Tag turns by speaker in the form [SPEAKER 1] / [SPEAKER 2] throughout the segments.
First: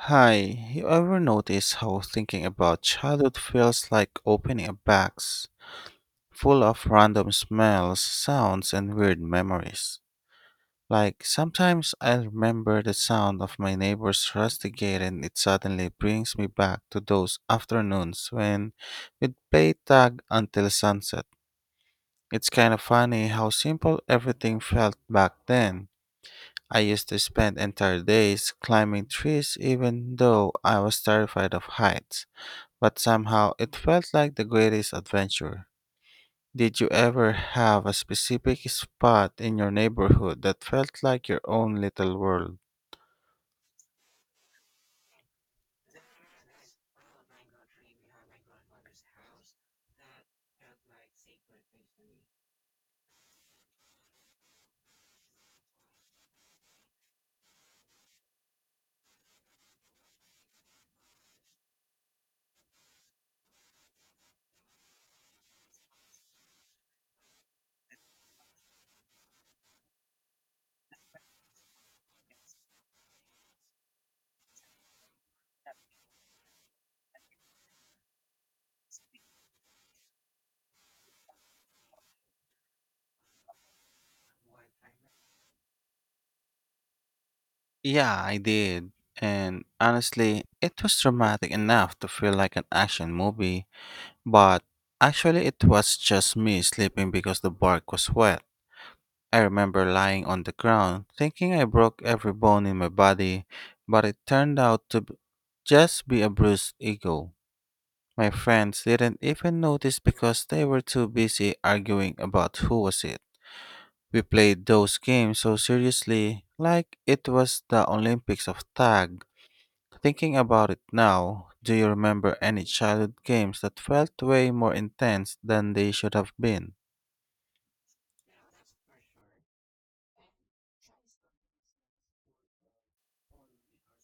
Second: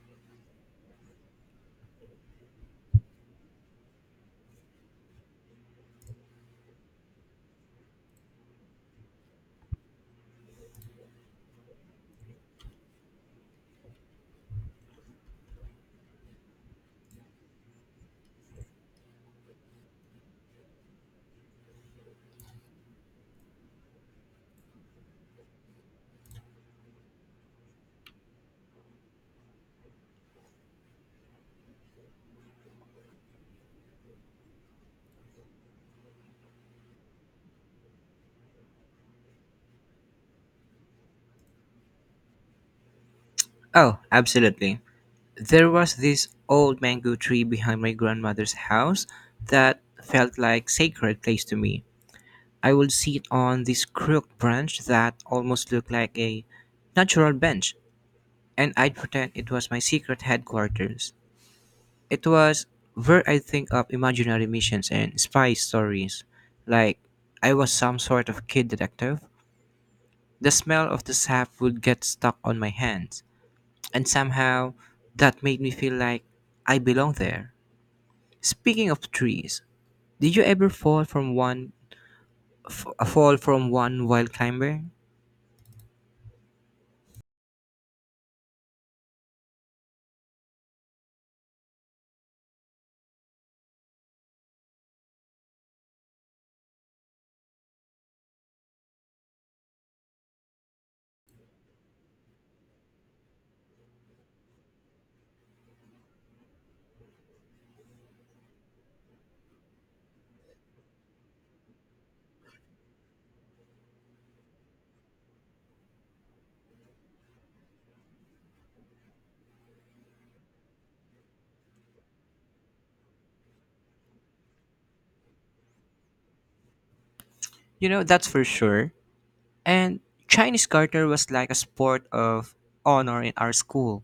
[SPEAKER 1] Hi, you ever notice how thinking about childhood feels like opening a box full of random smells, sounds, and weird memories? Like, sometimes I remember the sound of my neighbor's rusty gate and it suddenly brings me back to those afternoons when we'd play tag until sunset. It's kind of funny how simple everything felt back then. I used to spend entire days climbing trees even though I was terrified of heights but somehow it felt like the greatest adventure. Did you ever have a specific spot in your neighborhood that felt like your own little world?
[SPEAKER 2] Oh, absolutely. There was this old mango tree behind my grandmother's house that felt like sacred place to me. I would sit on this crooked branch that almost looked like a natural bench, and I'd pretend it was my secret headquarters. It was where I'd think up imaginary missions and spy stories, like I was some sort of kid detective. The smell of the sap would get stuck on my hands, and somehow that made me feel like I belong there. Speaking of trees, did you ever fall from one fall from one while climbing?
[SPEAKER 1] Yeah, I did. And honestly, it was dramatic enough to feel like an action movie, but actually, it was just me sleeping because the bark was wet. I remember lying on the ground thinking I broke every bone in my body, but it turned out to just be a bruised ego. My friends didn't even notice because they were too busy arguing about who was it. We played those games so seriously, like it was the Olympics of tag. Thinking about it now, do you remember any childhood games that felt way more intense than they should have been?
[SPEAKER 2] You know that's for sure. And Chinese garter was like a sport of honor in our school.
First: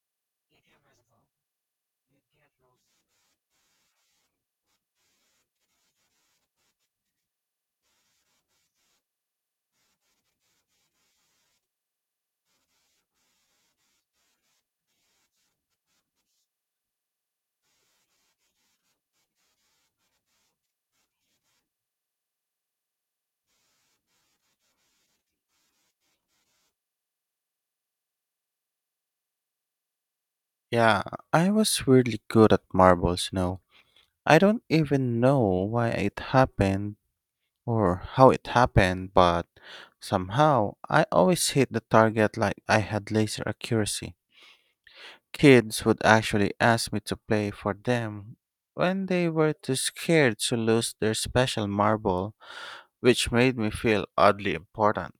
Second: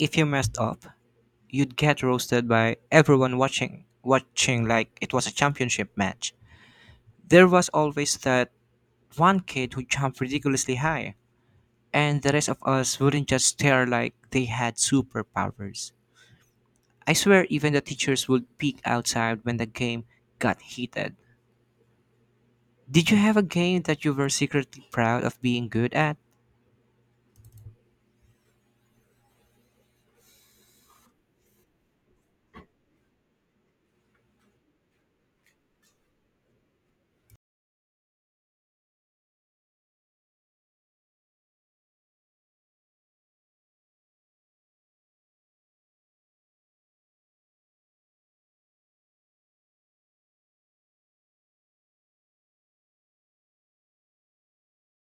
[SPEAKER 2] If you messed up, you'd get roasted by everyone watching like it was a championship match. There was always that one kid who jumped ridiculously high, and the rest of us wouldn't just stare like they had superpowers. I swear, even the teachers would peek outside when the game got heated. Did you have a game that you were secretly proud of being good at?
[SPEAKER 1] Yeah, I was really good at marbles, you know. I don't even know why it happened, or how it happened, but somehow I always hit the target like I had laser accuracy. Kids would actually ask me to play for them when they were too scared to lose their special marble, which made me feel oddly important.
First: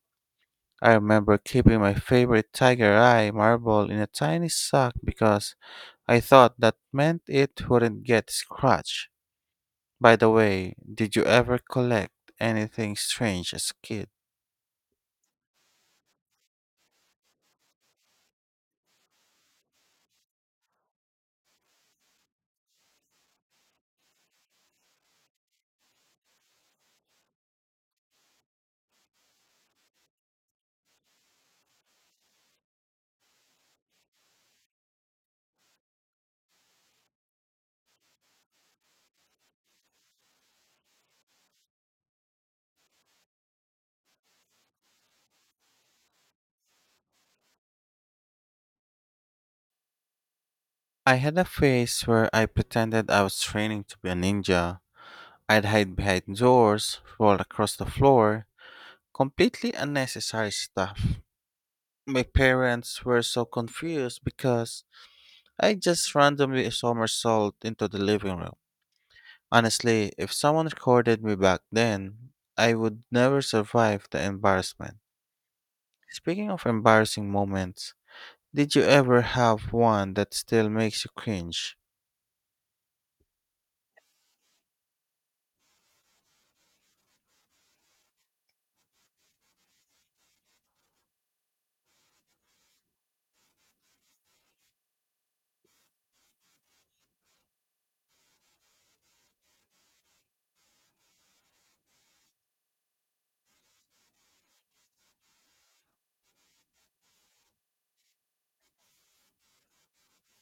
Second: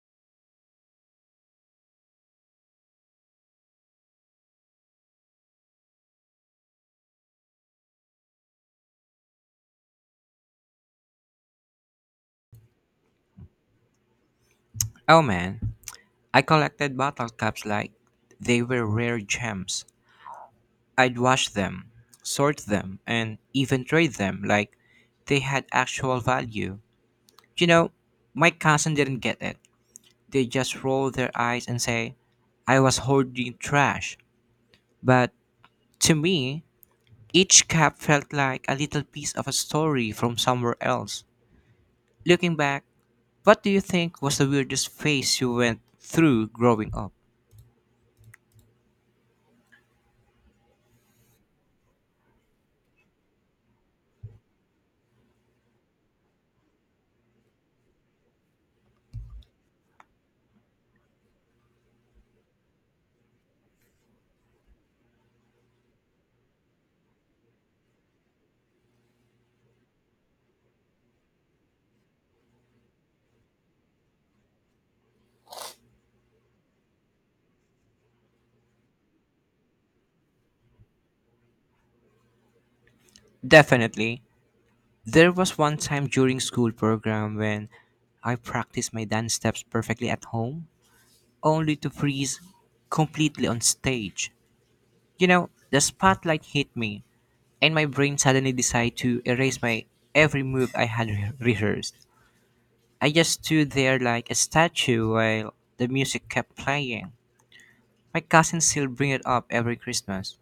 [SPEAKER 1] I remember keeping my favorite tiger eye marble in a tiny sock because I thought that meant it wouldn't get scratched. By the way, did you ever collect anything strange as a kid?
[SPEAKER 2] Oh man, I collected bottle caps like they were rare gems. I'd wash them, sort them, and even trade them like they had actual value. You know, my cousin didn't get it. They just roll their eyes and say, I was hoarding trash. But to me, each cap felt like a little piece of a story from somewhere else. Looking back, what do you think was the weirdest phase you went through growing up?
[SPEAKER 1] I had a phase where I pretended I was training to be a ninja. I'd hide behind doors, roll across the floor, completely unnecessary stuff. My parents were so confused because I just randomly somersault into the living room. Honestly, if someone recorded me back then, I would never survive the embarrassment. Speaking of embarrassing moments, did you ever have one that still makes you cringe?
[SPEAKER 2] Definitely. There was one time during school program when I practiced my dance steps perfectly at home, only to freeze completely on stage. You know, the spotlight hit me, and my brain suddenly decided to erase my every move I had rehearsed. I just stood there like a statue while the music kept playing. My cousins still bring it up every Christmas.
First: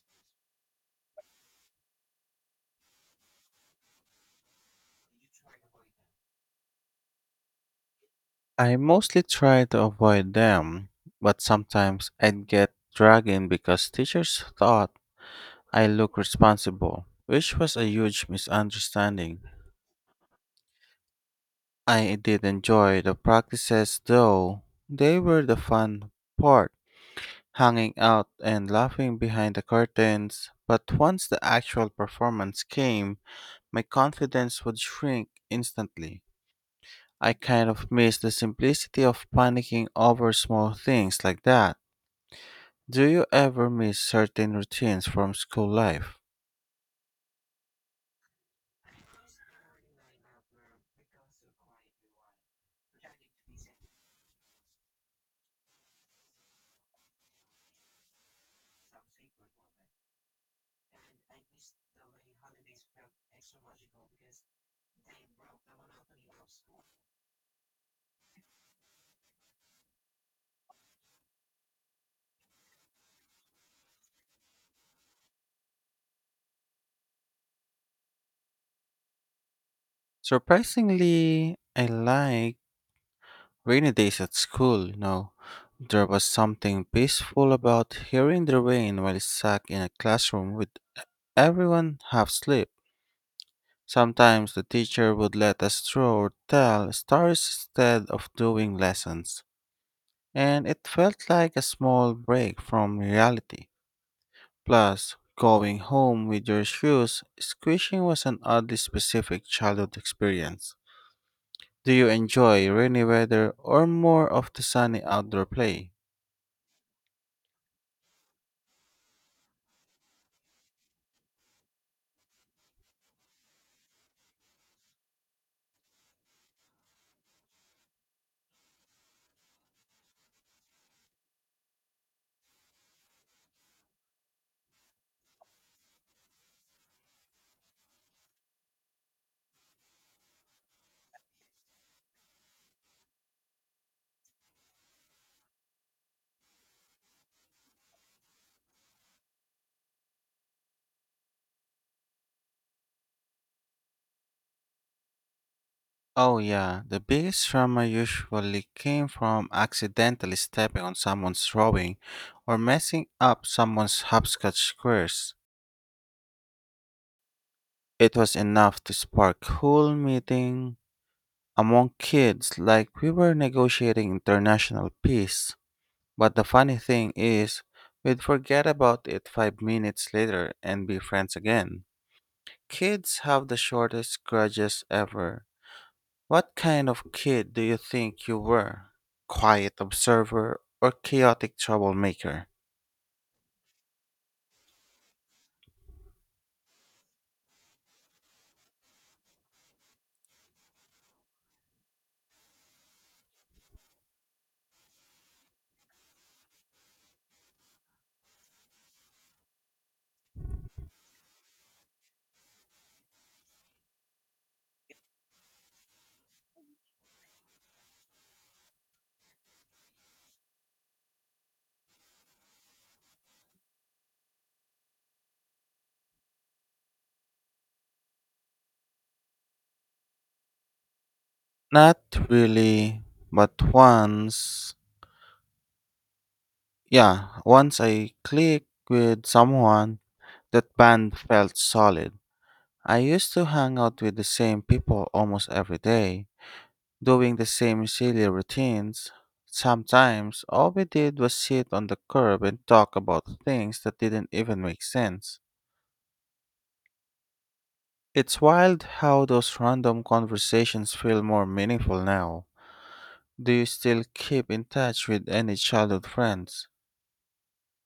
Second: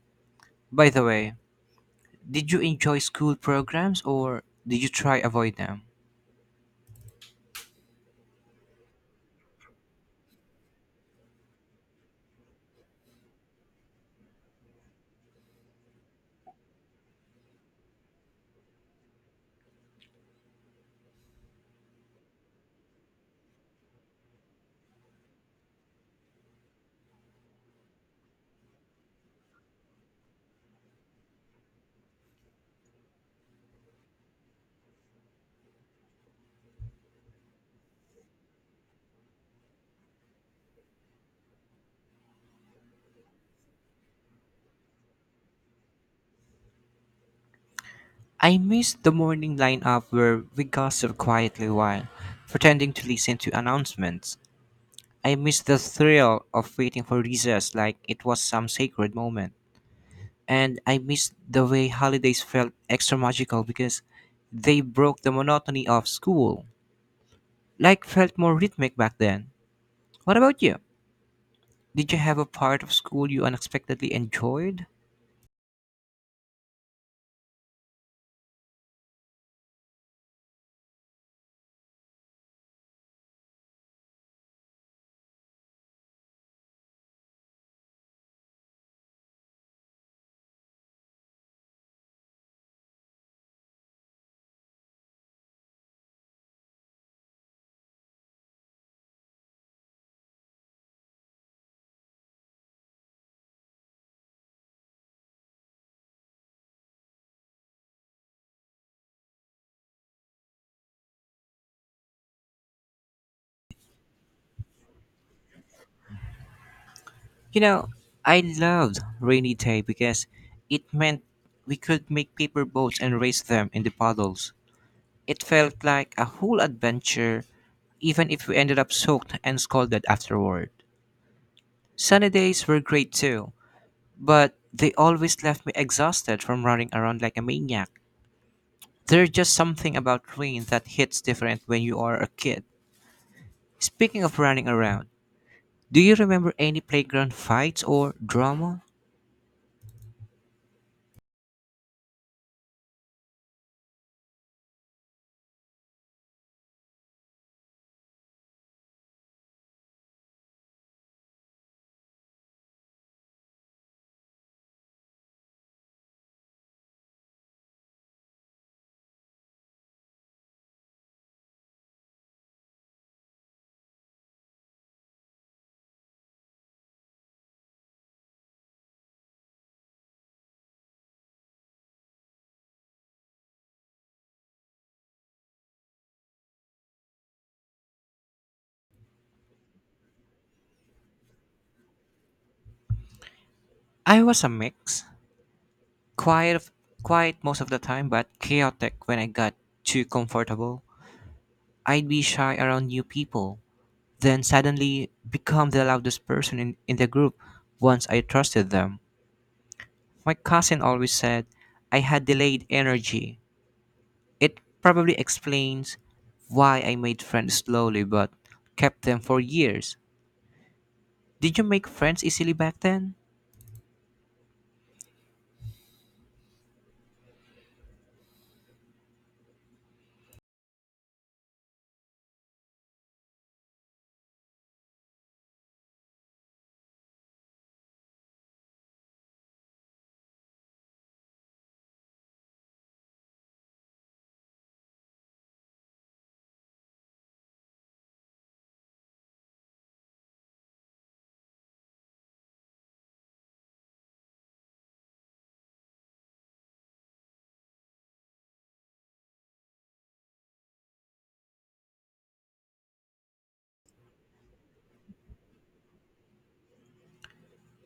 [SPEAKER 2] By the way, did you enjoy school programs or did you try avoid them?
[SPEAKER 1] I mostly try to avoid them, but sometimes I'd get dragged in because teachers thought I looked responsible, which was a huge misunderstanding. I did enjoy the practices though, they were the fun part, hanging out and laughing behind the curtains. But once the actual performance came, my confidence would shrink instantly. I kind of missed the simplicity of panicking over small things like that. Do you ever miss certain routines from school life?
[SPEAKER 2] I missed the morning lineup where we gossip quietly while pretending to listen to announcements. I missed the thrill of waiting for recess like it was some sacred moment. And I missed the way holidays felt extra magical because they broke the monotony of school. Like felt more rhythmic back then. What about you? Did you have a part of school you unexpectedly enjoyed?
[SPEAKER 1] Surprisingly, I like rainy days at school, you know. There was something peaceful about hearing the rain while stuck in a classroom with everyone half asleep. Sometimes the teacher would let us draw or tell stories instead of doing lessons, and it felt like a small break from reality. Plus, going home with your shoes squishing was an oddly specific childhood experience. Do you enjoy rainy weather or more of the sunny outdoor play?
[SPEAKER 2] You know, I loved rainy day because it meant we could make paper boats and race them in the puddles. It felt like a whole adventure, even if we ended up soaked and scolded afterward. Sunny days were great too, but they always left me exhausted from running around like a maniac. There's just something about rain that hits different when you are a kid. Speaking of running around, do you remember any playground fights or drama?
[SPEAKER 1] Oh yeah, the biggest trauma usually came from accidentally stepping on someone's drawing or messing up someone's hopscotch squares. It was enough to spark whole meeting among kids like we were negotiating international peace. But the funny thing is, we'd forget about it 5 minutes later and be friends again. Kids have the shortest grudges ever. What kind of kid do you think you were? Quiet observer or chaotic troublemaker?
[SPEAKER 2] I was a mix. Quiet, quiet most of the time, but chaotic when I got too comfortable. I'd be shy around new people, then suddenly become the loudest person in the group once I trusted them. My cousin always said I had delayed energy. It probably explains why I made friends slowly but kept them for years. Did you make friends easily back then?
[SPEAKER 1] Not really, but once. Yeah, once I clicked with someone, that band felt solid. I used to hang out with the same people almost every day doing the same silly routines. Sometimes all we did was sit on the curb and talk about things that didn't even make sense. It's wild how those random conversations feel more meaningful now. Do you still keep in touch with any childhood friends?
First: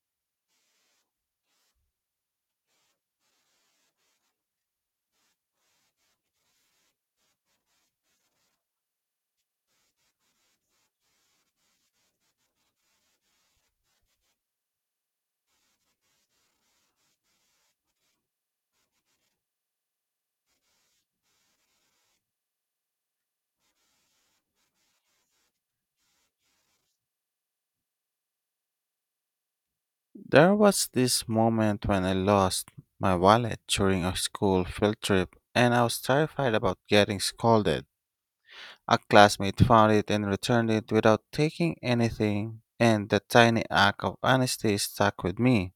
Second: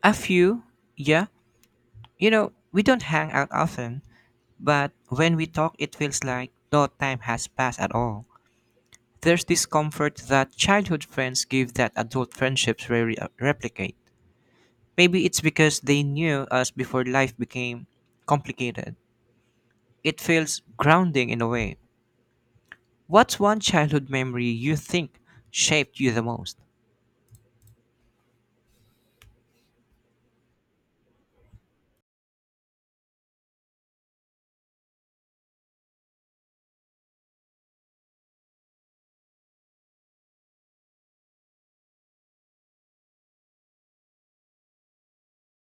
[SPEAKER 2] A few, yeah. You know, we don't hang out often, but when we talk, it feels like no time has passed at all. There's this comfort that childhood friends give that adult friendships rarely replicate. Maybe it's because they knew us before life became complicated. It feels grounding in a way. What's one childhood memory you think shaped you the most?
[SPEAKER 1] There was this moment when I lost my wallet during a school field trip and I was terrified about getting scolded. A classmate found it and returned it without taking anything, and that tiny act of honesty stuck with me.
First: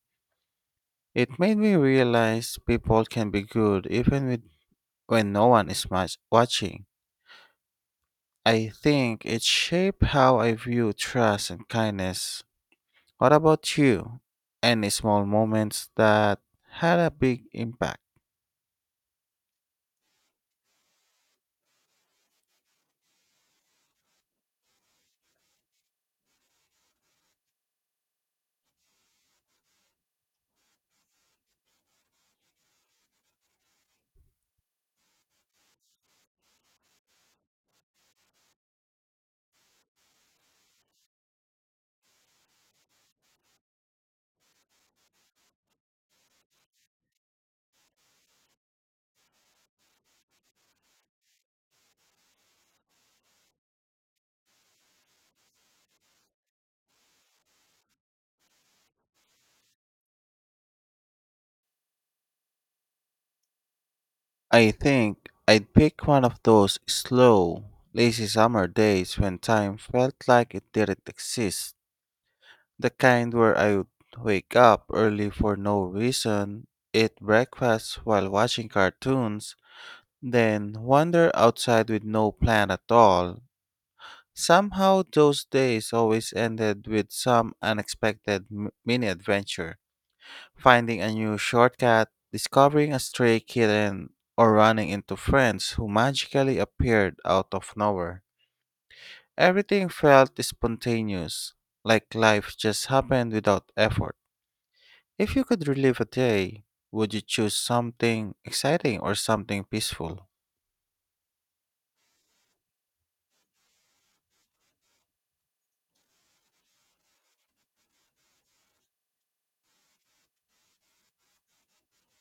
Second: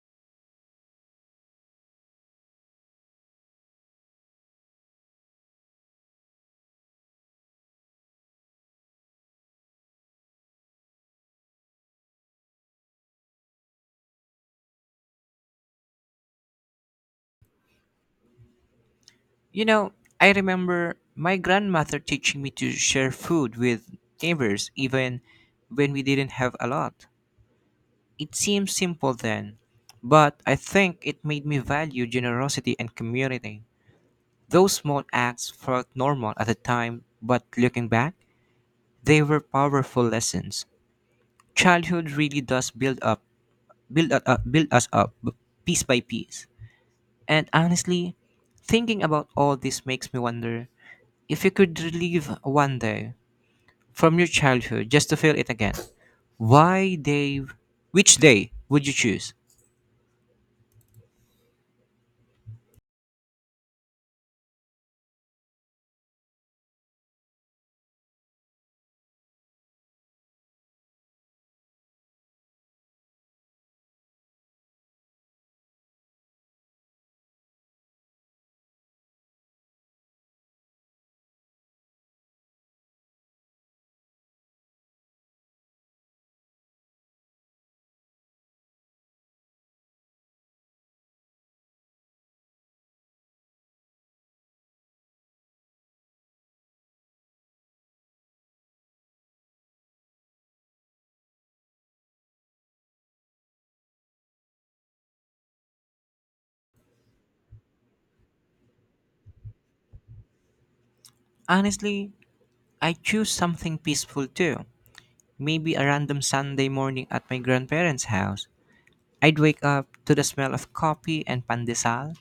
[SPEAKER 1] It made me realize people can be good even with, when no one is much watching. I think it shaped how I view trust and kindness. What about you? Any small moments that had a big impact?
[SPEAKER 2] You know, I remember my grandmother teaching me to share food with neighbors even when we didn't have a lot. It seemed simple then, but I think it made me value generosity and community. Those small acts felt normal at the time, but looking back, they were powerful lessons. Childhood really does build us up piece by piece. And honestly, thinking about all this makes me wonder if you could relive one day, from your childhood just to feel it again. Why day? Which day would you choose?
[SPEAKER 1] I think I'd pick one of those slow, lazy summer days when time felt like it didn't exist. The kind where I would wake up early for no reason, eat breakfast while watching cartoons, then wander outside with no plan at all. Somehow, those days always ended with some unexpected mini adventure, finding a new shortcut, discovering a stray kitten, or running into friends who magically appeared out of nowhere. Everything felt spontaneous, like life just happened without effort. If you could relive a day, would you choose something exciting or something peaceful?
[SPEAKER 2] Honestly, I choose something peaceful too. Maybe a random Sunday morning at my grandparents' house. I'd wake up to the smell of coffee and pandesal,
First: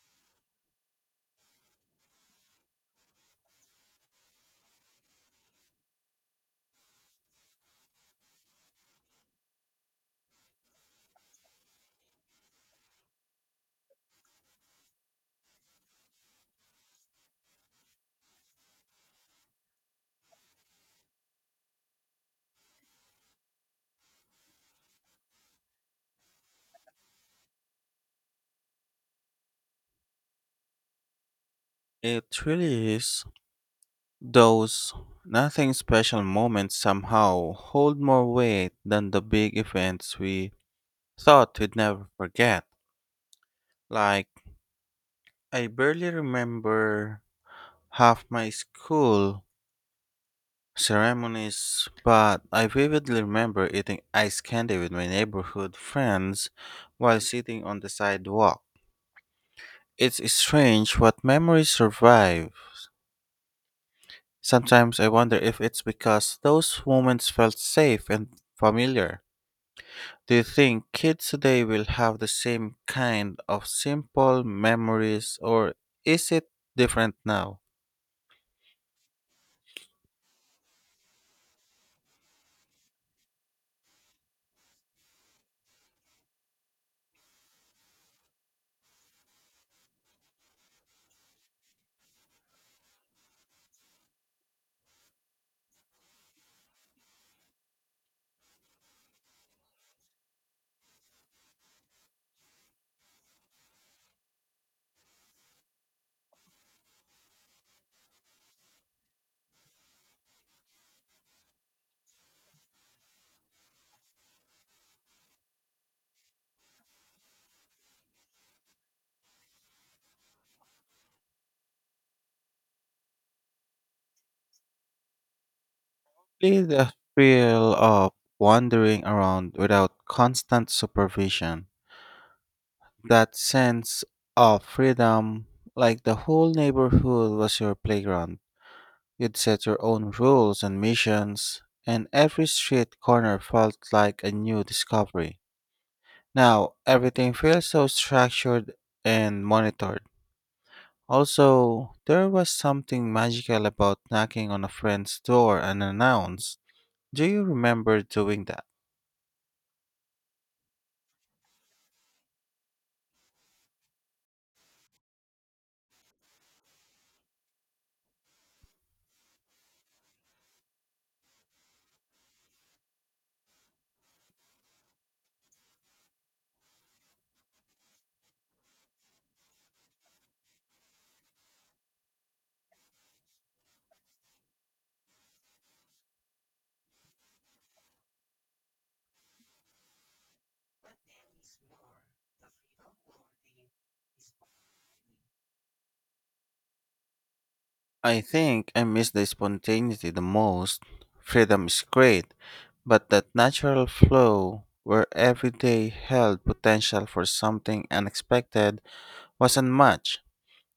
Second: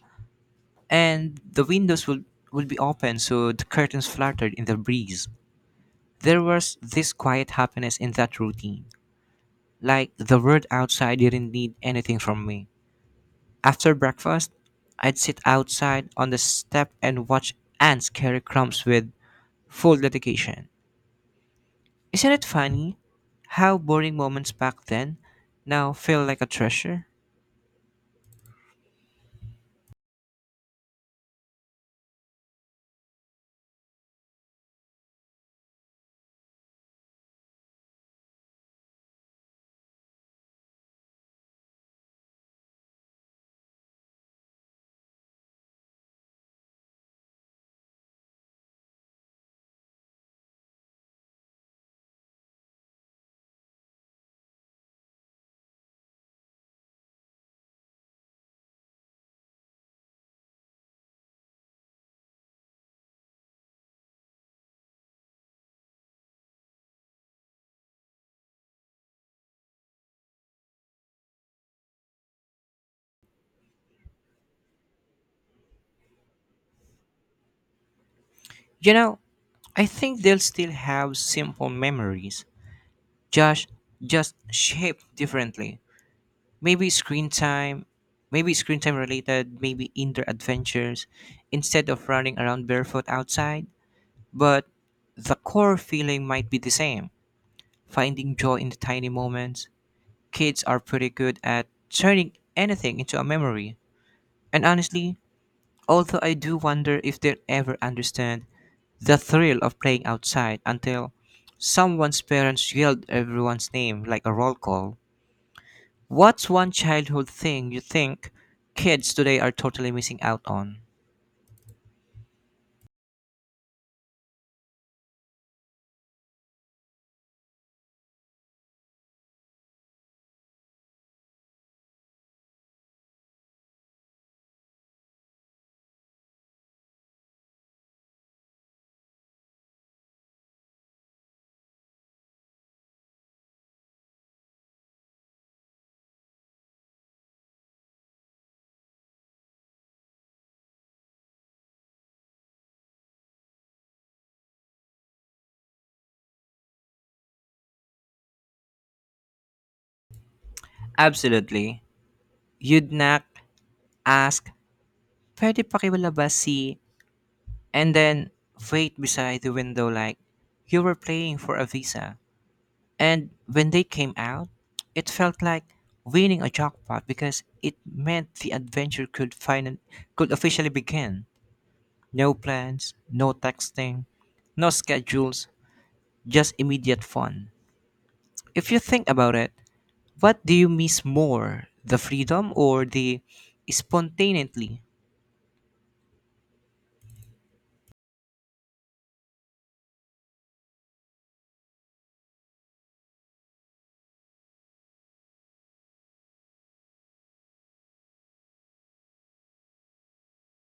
[SPEAKER 2] and the windows would be open so the curtains fluttered in the breeze. There was this quiet happiness in that routine, like the world outside didn't need anything from me. After breakfast, I'd sit outside on the step and watch ants carry crumbs with full dedication. Isn't it funny how boring moments back then now feel like a treasure?
[SPEAKER 1] It really is. Those nothing special moments somehow hold more weight than the big events we thought we'd never forget. Like, I barely remember half my school ceremonies, but I vividly remember eating ice candy with my neighborhood friends while sitting on the sidewalk. It's strange what memories survive. Sometimes I wonder if it's because those moments felt safe and familiar. Do you think kids today will have the same kind of simple memories or is it different now?
[SPEAKER 2] You know, I think they'll still have simple memories, just just shaped differently. Maybe screen time, maybe screen time related, maybe indoor adventures instead of running around barefoot outside, but the core feeling might be the same. Finding joy in the tiny moments. Kids are pretty good at turning anything into a memory. And honestly, although I do wonder if they'll ever understand the thrill of playing outside until someone's parents yelled everyone's name like a roll call. What's one childhood thing you think kids today are totally missing out on?
[SPEAKER 1] Really the thrill of wandering around without constant supervision. That sense of freedom, like the whole neighborhood was your playground. You'd set your own rules and missions, and every street corner felt like a new discovery. Now, everything feels so structured and monitored. Also, there was something magical about knocking on a friend's door unannounced. Do you remember doing that?
[SPEAKER 2] Absolutely. You'd not ask, pwede pakibala ba si, and then wait beside the window like you were playing for a visa. And when they came out, it felt like winning a jackpot because it meant the adventure could officially begin. No plans, no texting, no schedules, just immediate fun. If you think about it, what do you miss more, the freedom or the spontaneity?
[SPEAKER 1] I think I miss the spontaneity the most. Freedom is great, but that natural flow where every day held potential for something unexpected was unmatched.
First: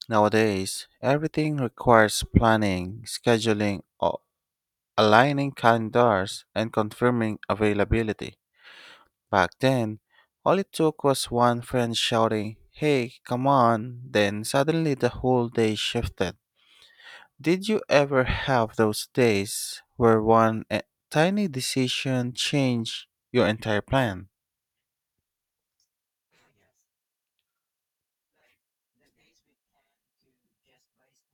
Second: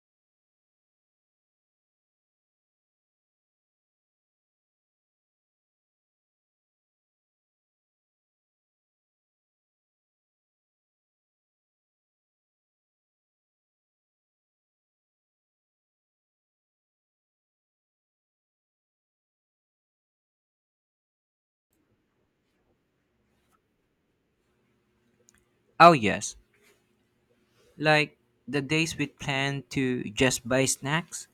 [SPEAKER 1] Nowadays, everything requires planning, scheduling, aligning calendars, and confirming availability. Back then, all it took was one friend shouting, "Hey, come on!" Then suddenly the whole day shifted. Did you ever have those days where one tiny decision changed your entire plan?
[SPEAKER 2] Oh yes, like the days we planned to just buy snacks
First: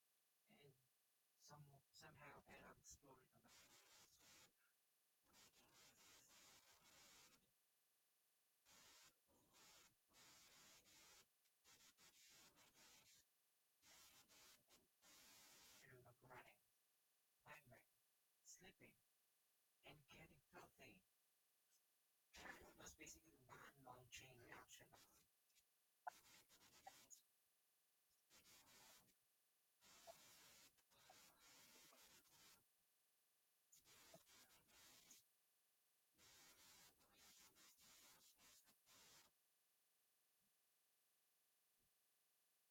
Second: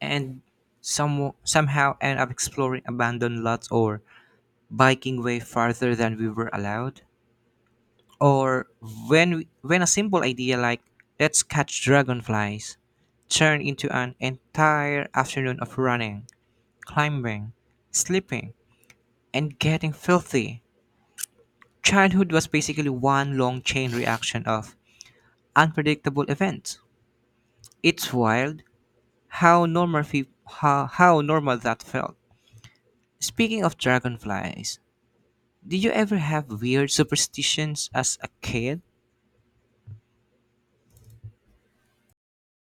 [SPEAKER 2] and somehow end up exploring abandoned lots or biking way farther than we were allowed. Or when a simple idea like, let's catch dragonflies, turned into an entire afternoon of running, climbing, sleeping, and getting filthy. Childhood was basically one long chain reaction of unpredictable events. It's wild how normal that felt. Speaking of dragonflies, did you ever have weird superstitions as a kid?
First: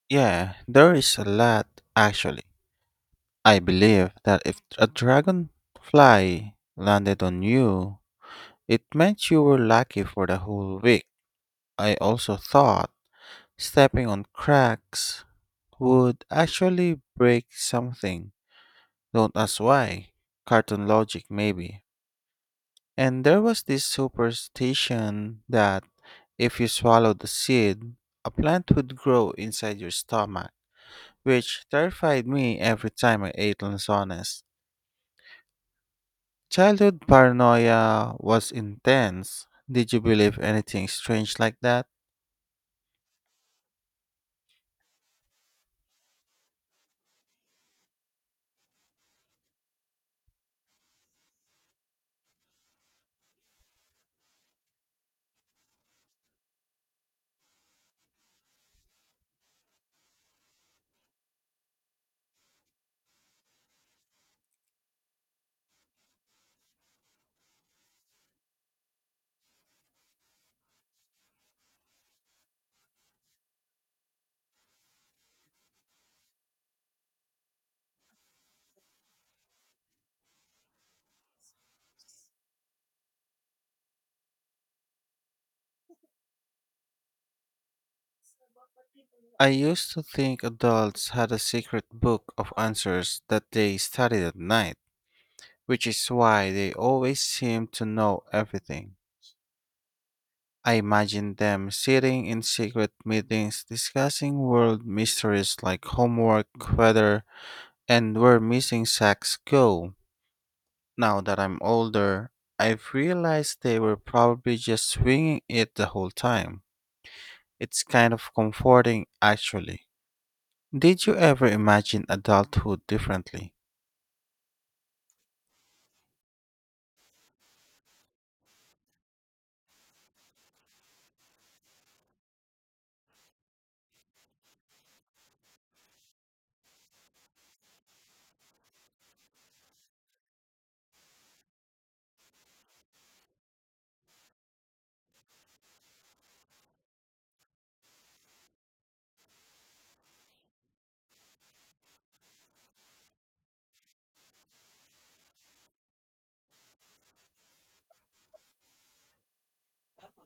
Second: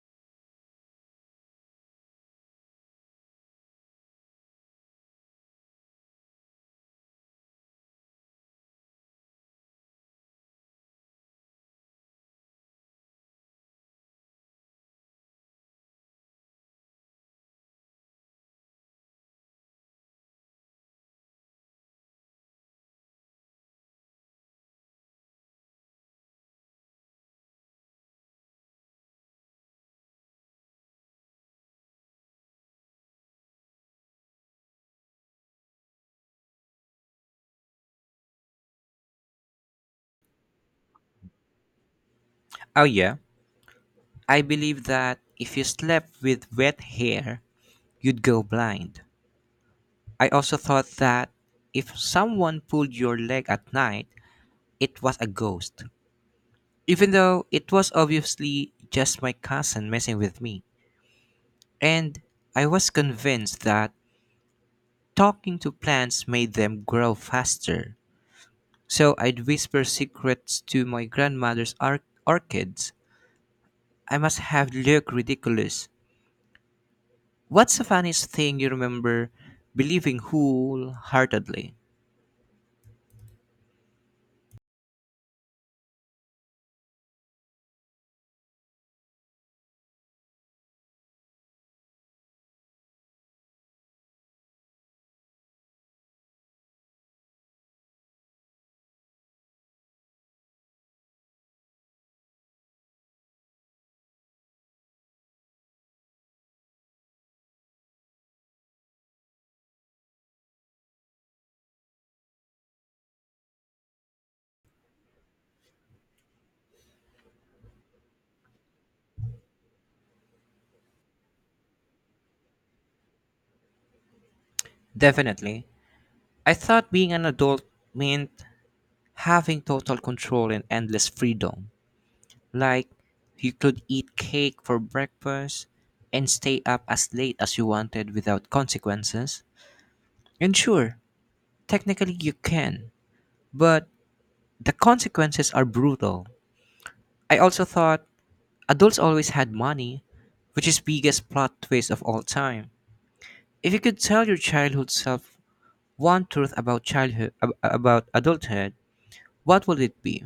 [SPEAKER 1] Yeah, there is a lot, actually. I believe that if a dragonfly landed on you, it meant you were lucky for the whole week. I also thought stepping on cracks would actually break something. Don't ask why. Cartoon logic, maybe. And there was this superstition that if you swallowed the seed, a plant would grow inside your stomach, which terrified me every time I ate lanzones. Childhood paranoia was intense. Did you believe anything strange like that?
[SPEAKER 2] Oh, yeah. I believe that if you slept with wet hair, you'd go blind. I also thought that if someone pulled your leg at night, it was a ghost, even though it was obviously just my cousin messing with me. And I was convinced that talking to plants made them grow faster. So I'd whisper secrets to my grandmother's orchids. I must have looked ridiculous. What's the funniest thing you remember believing wholeheartedly?
[SPEAKER 1] I used to think adults had a secret book of answers that they studied at night, which is why they always seemed to know everything. I imagined them sitting in secret meetings discussing world mysteries like homework, weather, and where missing sacks go. Now that I'm older, I've realized they were probably just swinging it the whole time. It's kind of comforting, actually. Did you ever imagine adulthood differently?
[SPEAKER 2] Definitely. I thought being an adult meant having total control and endless freedom. Like, you could eat cake for breakfast and stay up as late as you wanted without consequences. And sure, technically you can, but the consequences are brutal. I also thought adults always had money, which is biggest plot twist of all time. If you could tell your childhood self one truth about about adulthood, what would it be?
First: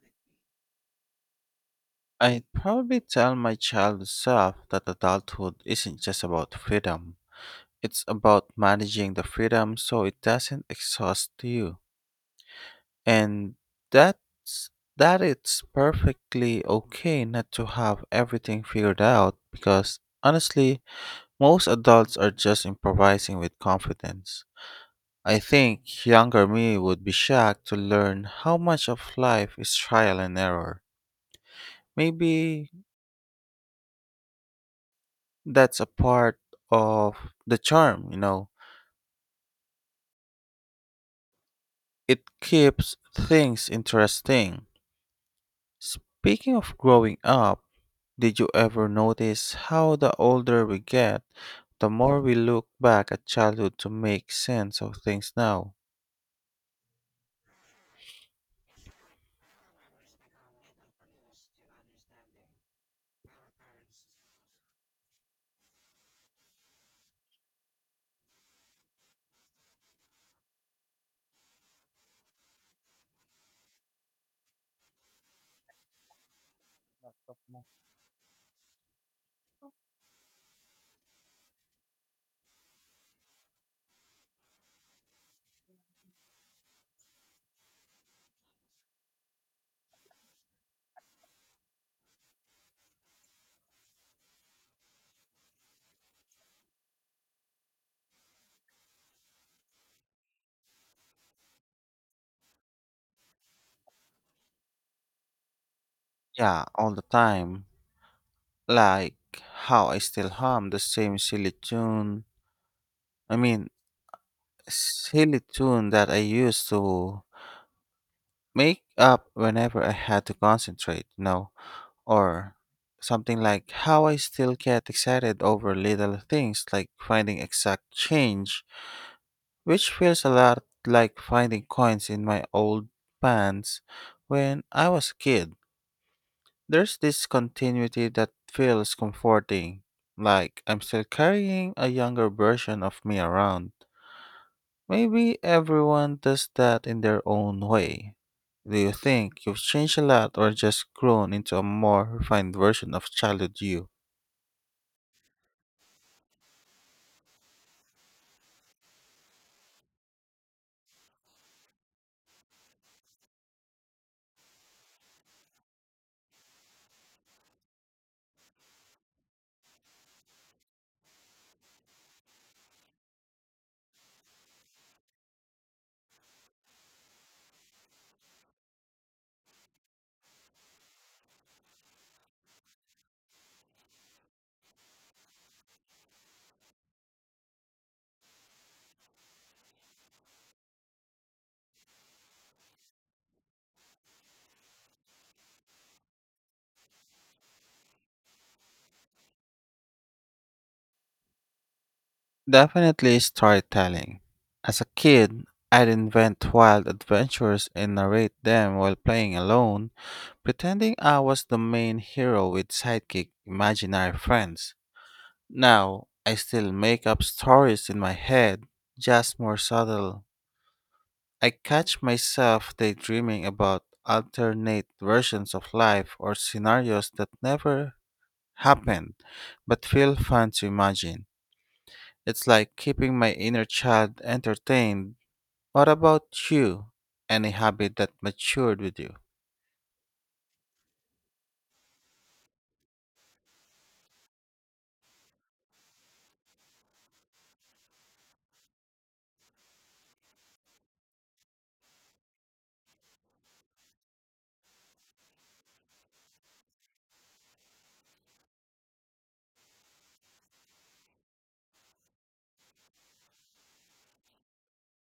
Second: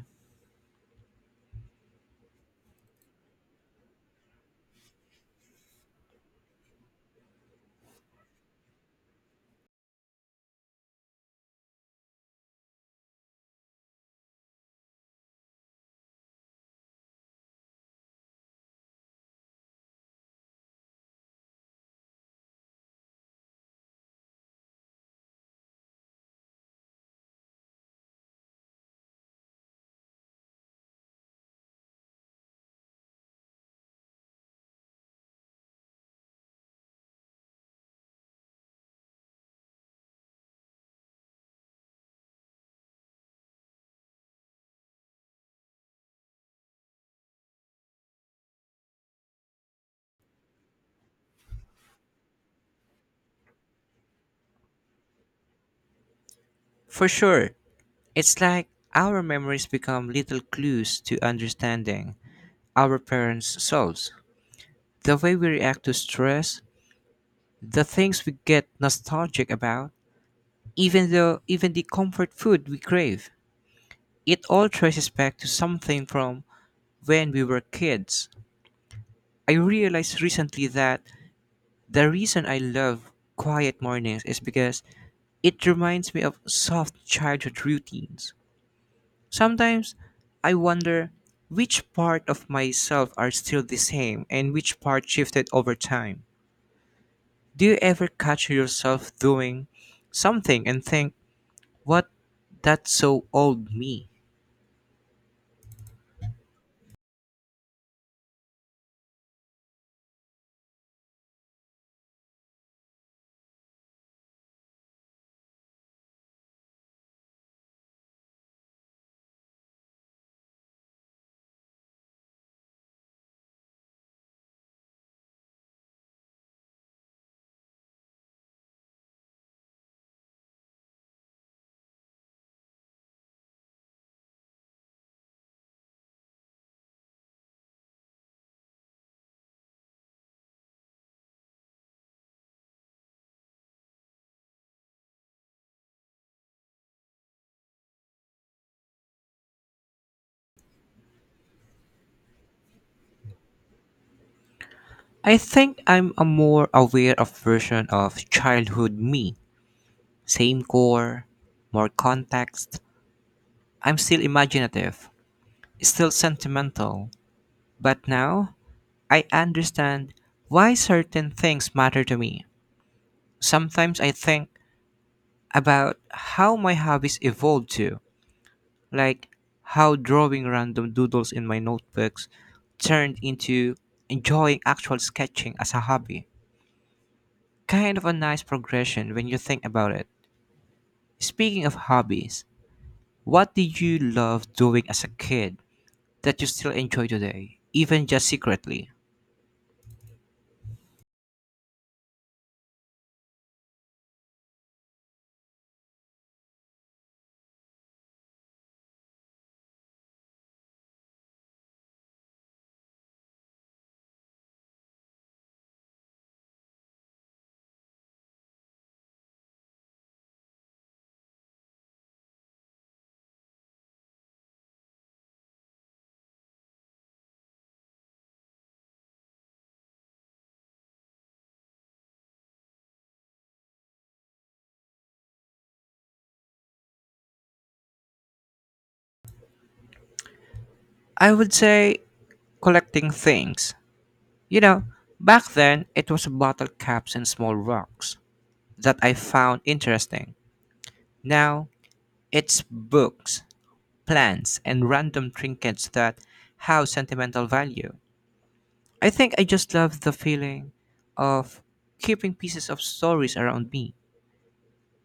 [SPEAKER 1] I'd probably tell my child self that adulthood isn't just about freedom. It's about managing the freedom so it doesn't exhaust you. And that's that it's perfectly okay not to have everything figured out because honestly, most adults are just improvising with confidence. I think younger me would be shocked to learn how much of life is trial and error. Maybe that's a part of the charm, you know. It keeps things interesting. Speaking of growing up, did you ever notice how the older we get, the more we look back at childhood to make sense of things now?
[SPEAKER 2] For sure, it's like our memories become little clues to understanding our parents' selves. The way we react to stress, the things we get nostalgic about, even though even the comfort food we crave, it all traces back to something from when we were kids. I realized recently that the reason I love quiet mornings is because it reminds me of soft childhood routines. Sometimes I wonder which part of myself are still the same and which part shifted over time. Do you ever catch yourself doing something and think, what that's so old me?
[SPEAKER 1] Yeah, all the time. Like how I still hum the same silly tune. I mean, silly tune that I used to make up whenever I had to concentrate, you know, or something like how I still get excited over little things like finding exact change, which feels a lot like finding coins in my old pants when I was a kid. There's this continuity that feels comforting, like I'm still carrying a younger version of me around. Maybe everyone does that in their own way. Do you think you've changed a lot or just grown into a more refined version of childhood you?
[SPEAKER 2] I think I'm a more aware of version of childhood me. Same core, more context, I'm still imaginative, still sentimental, but now I understand why certain things matter to me. Sometimes I think about how my hobbies evolved too, like how drawing random doodles in my notebooks turned into enjoying actual sketching as a hobby. Kind of a nice progression when you think about it. Speaking of hobbies, what did you love doing as a kid that you still enjoy today, even just secretly?
[SPEAKER 1] Definitely storytelling. As a kid, I'd invent wild adventures and narrate them while playing alone, pretending I was the main hero with sidekick imaginary friends. Now, I still make up stories in my head, just more subtle. I catch myself daydreaming about alternate versions of life or scenarios that never happened but feel fun to imagine. It's like keeping my inner child entertained. What about you? Any habit that matured with you?
[SPEAKER 2] I would say collecting things. You know, back then it was bottle caps and small rocks that I found interesting. Now it's books, plants, and random trinkets that have sentimental value. I think I just love the feeling of keeping pieces of stories around me.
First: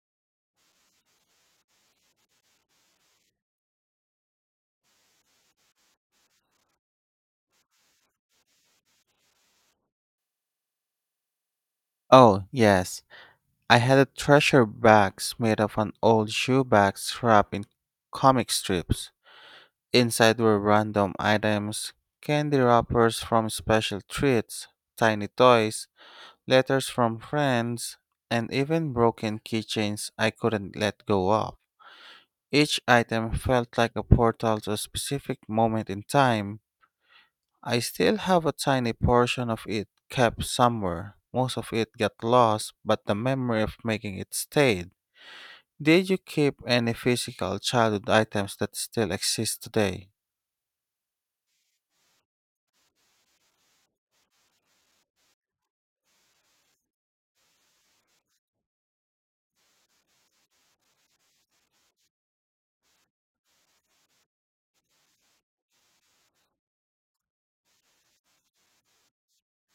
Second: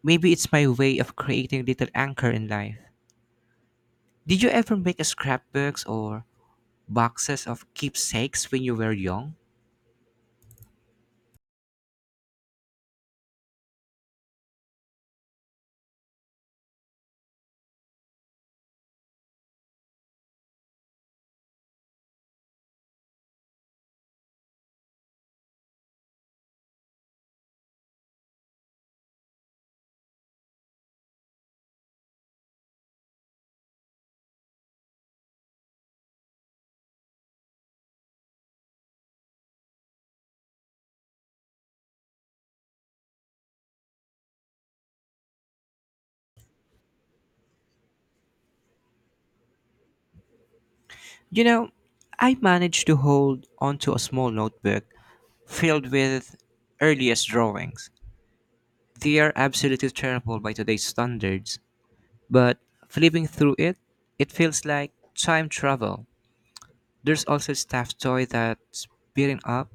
[SPEAKER 2] Maybe it's my way of creating little anchor in life. Did you ever make scrapbooks or boxes of keepsakes when you were young?
[SPEAKER 1] Oh, yes. I had a treasure box made of an old shoe box wrapped in comic strips. Inside were random items, candy wrappers from special treats, tiny toys, letters from friends, and even broken keychains I couldn't let go of. Each item felt like a portal to a specific moment in time. I still have a tiny portion of it kept somewhere. Most of it got lost, but the memory of making it stayed. Did you keep any physical childhood items that still exist today?
[SPEAKER 2] You know, I managed to hold onto a small notebook filled with earliest drawings. They are absolutely terrible by today's standards, but flipping through it, it feels like time travel. There's also a stuffed toy that's beaten up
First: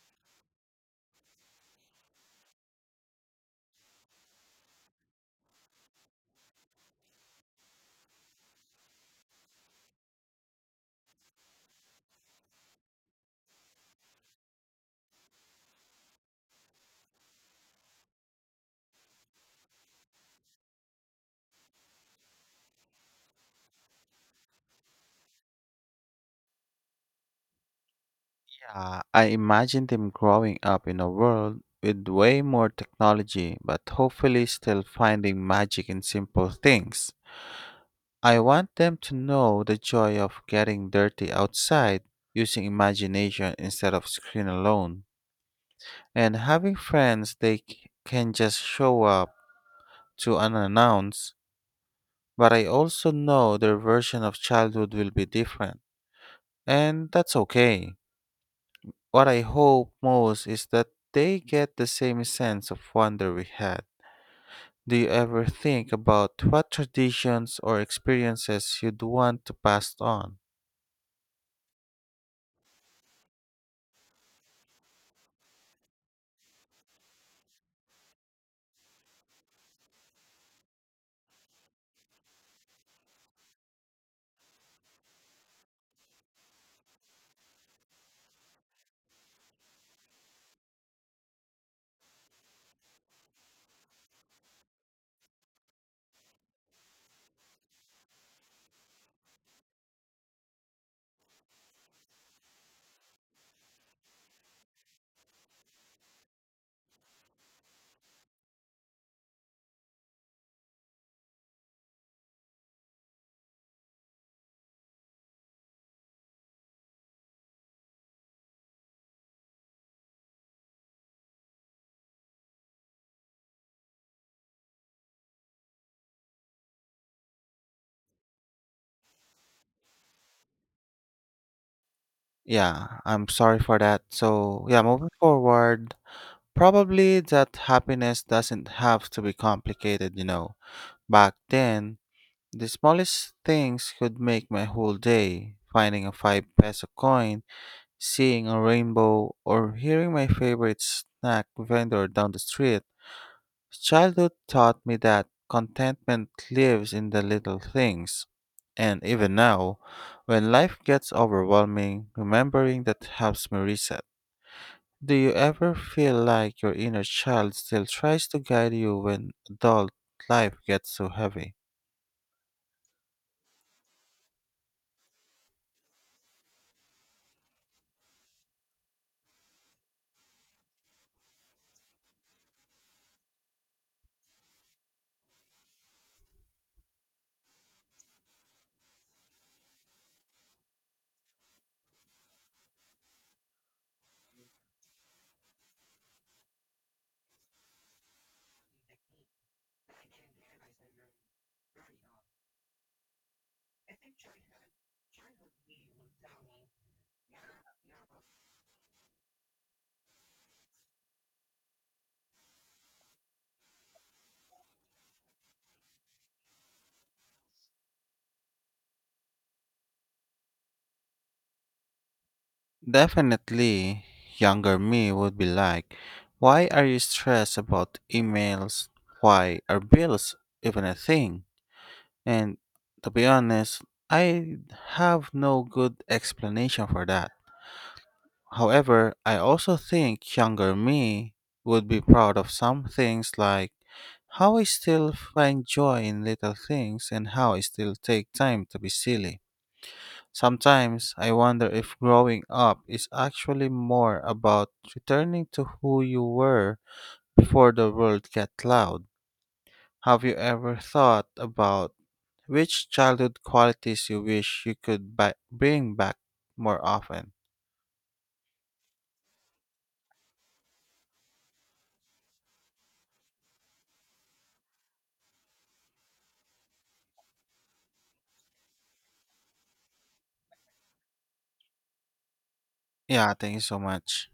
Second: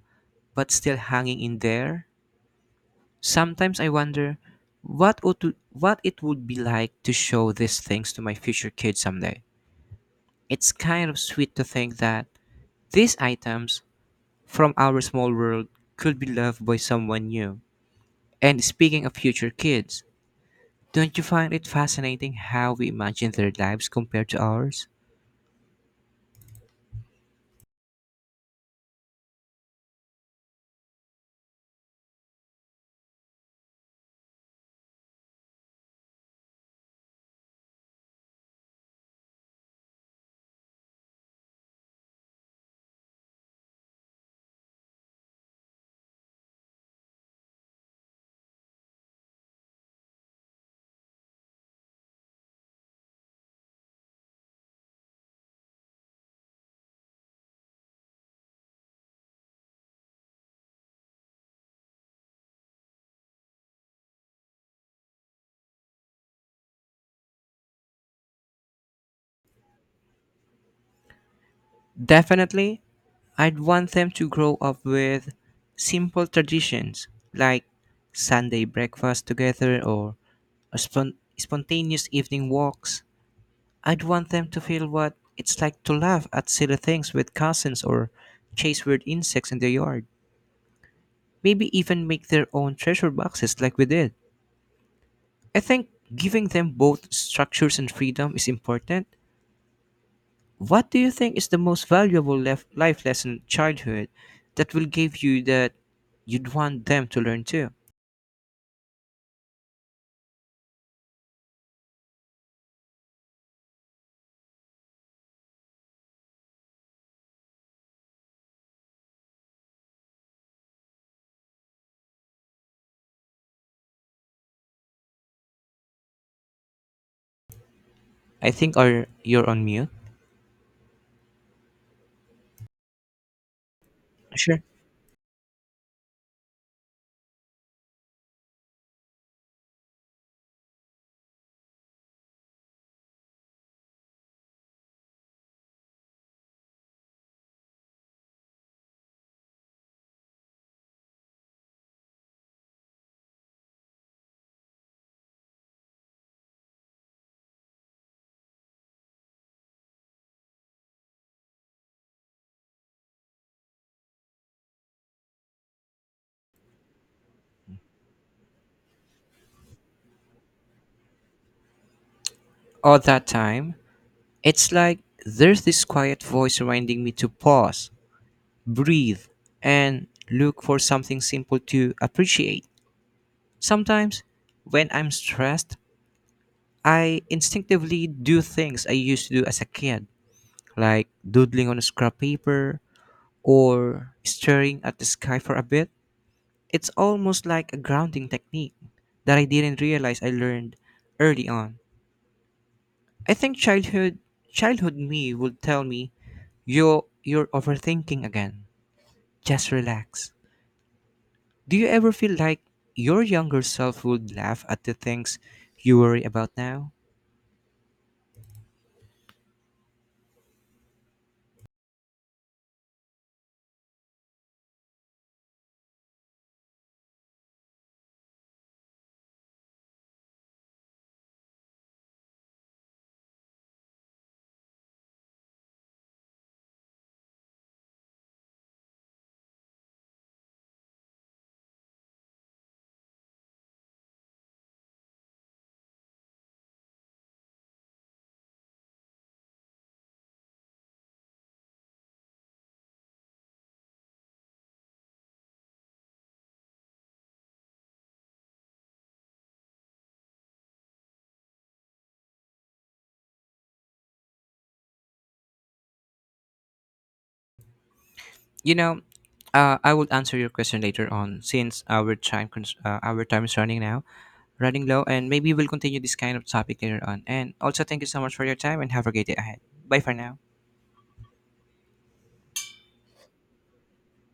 [SPEAKER 2] but still hanging in there. Sometimes I wonder what it would be like to show these things to my future kids someday. It's kind of sweet to think that these items from our small world could be loved by someone new. And speaking of future kids, don't you find it fascinating how we imagine their lives compared to ours?
[SPEAKER 1] I imagine them growing up in a world with way more technology, but hopefully still finding magic in simple things. I want them to know the joy of getting dirty outside, using imagination instead of screen alone, and having friends they can just show up to unannounced. But I also know their version of childhood will be different, and that's okay. What I hope most is that they get the same sense of wonder we had. Do you ever think about what traditions or experiences you'd want to pass on?
[SPEAKER 2] Definitely, I'd want them to grow up with simple traditions like Sunday breakfast together or spontaneous evening walks. I'd want them to feel what it's like to laugh at silly things with cousins or chase weird insects in the yard. Maybe even make their own treasure boxes like we did. I think giving them both structures and freedom is important. What do you think is the most valuable life lesson in childhood that will give you that you'd want them to learn too? I think are you're on mute.
[SPEAKER 1] Yeah, I'm sorry for that.
[SPEAKER 2] Sure.
[SPEAKER 1] So, yeah, moving forward, probably that happiness doesn't have to be complicated, you know. Back then, the smallest things could make my whole day. Finding a 5 peso coin, seeing a rainbow or hearing my favorite snack vendor down the street, childhood taught me that contentment lives in the little things. And even now, when life gets overwhelming, remembering that helps me reset. Do you ever feel like your inner child still tries to guide you when adult life gets so heavy?
[SPEAKER 2] All that time, it's like there's this quiet voice reminding me to pause, breathe, and look for something simple to appreciate. Sometimes, when I'm stressed, I instinctively do things I used to do as a kid like doodling on scrap paper or staring at the sky for a bit. It's almost like a grounding technique that I didn't realize I learned early on. I think childhood me would tell me you're overthinking again. Just relax. Do you ever feel like your younger self would laugh at the things you worry about now?
[SPEAKER 1] Definitely, younger me would be like, "Why are you stressed about emails? Why are bills even a thing?" And to be honest, I have no good explanation for that. However, I also think younger me would be proud of some things like how I still find joy in little things and how I still take time to be silly. Sometimes I wonder if growing up is actually more about returning to who you were before the world got loud. Have you ever thought about which childhood qualities you wish you could bring back more often?
[SPEAKER 2] You know, I will answer your question later on since our our time is running now. Running low, and maybe we'll continue this kind of topic later on. And also, thank you so much for your time and have a great day ahead. Bye for now.
[SPEAKER 1] Yeah, thank you so much.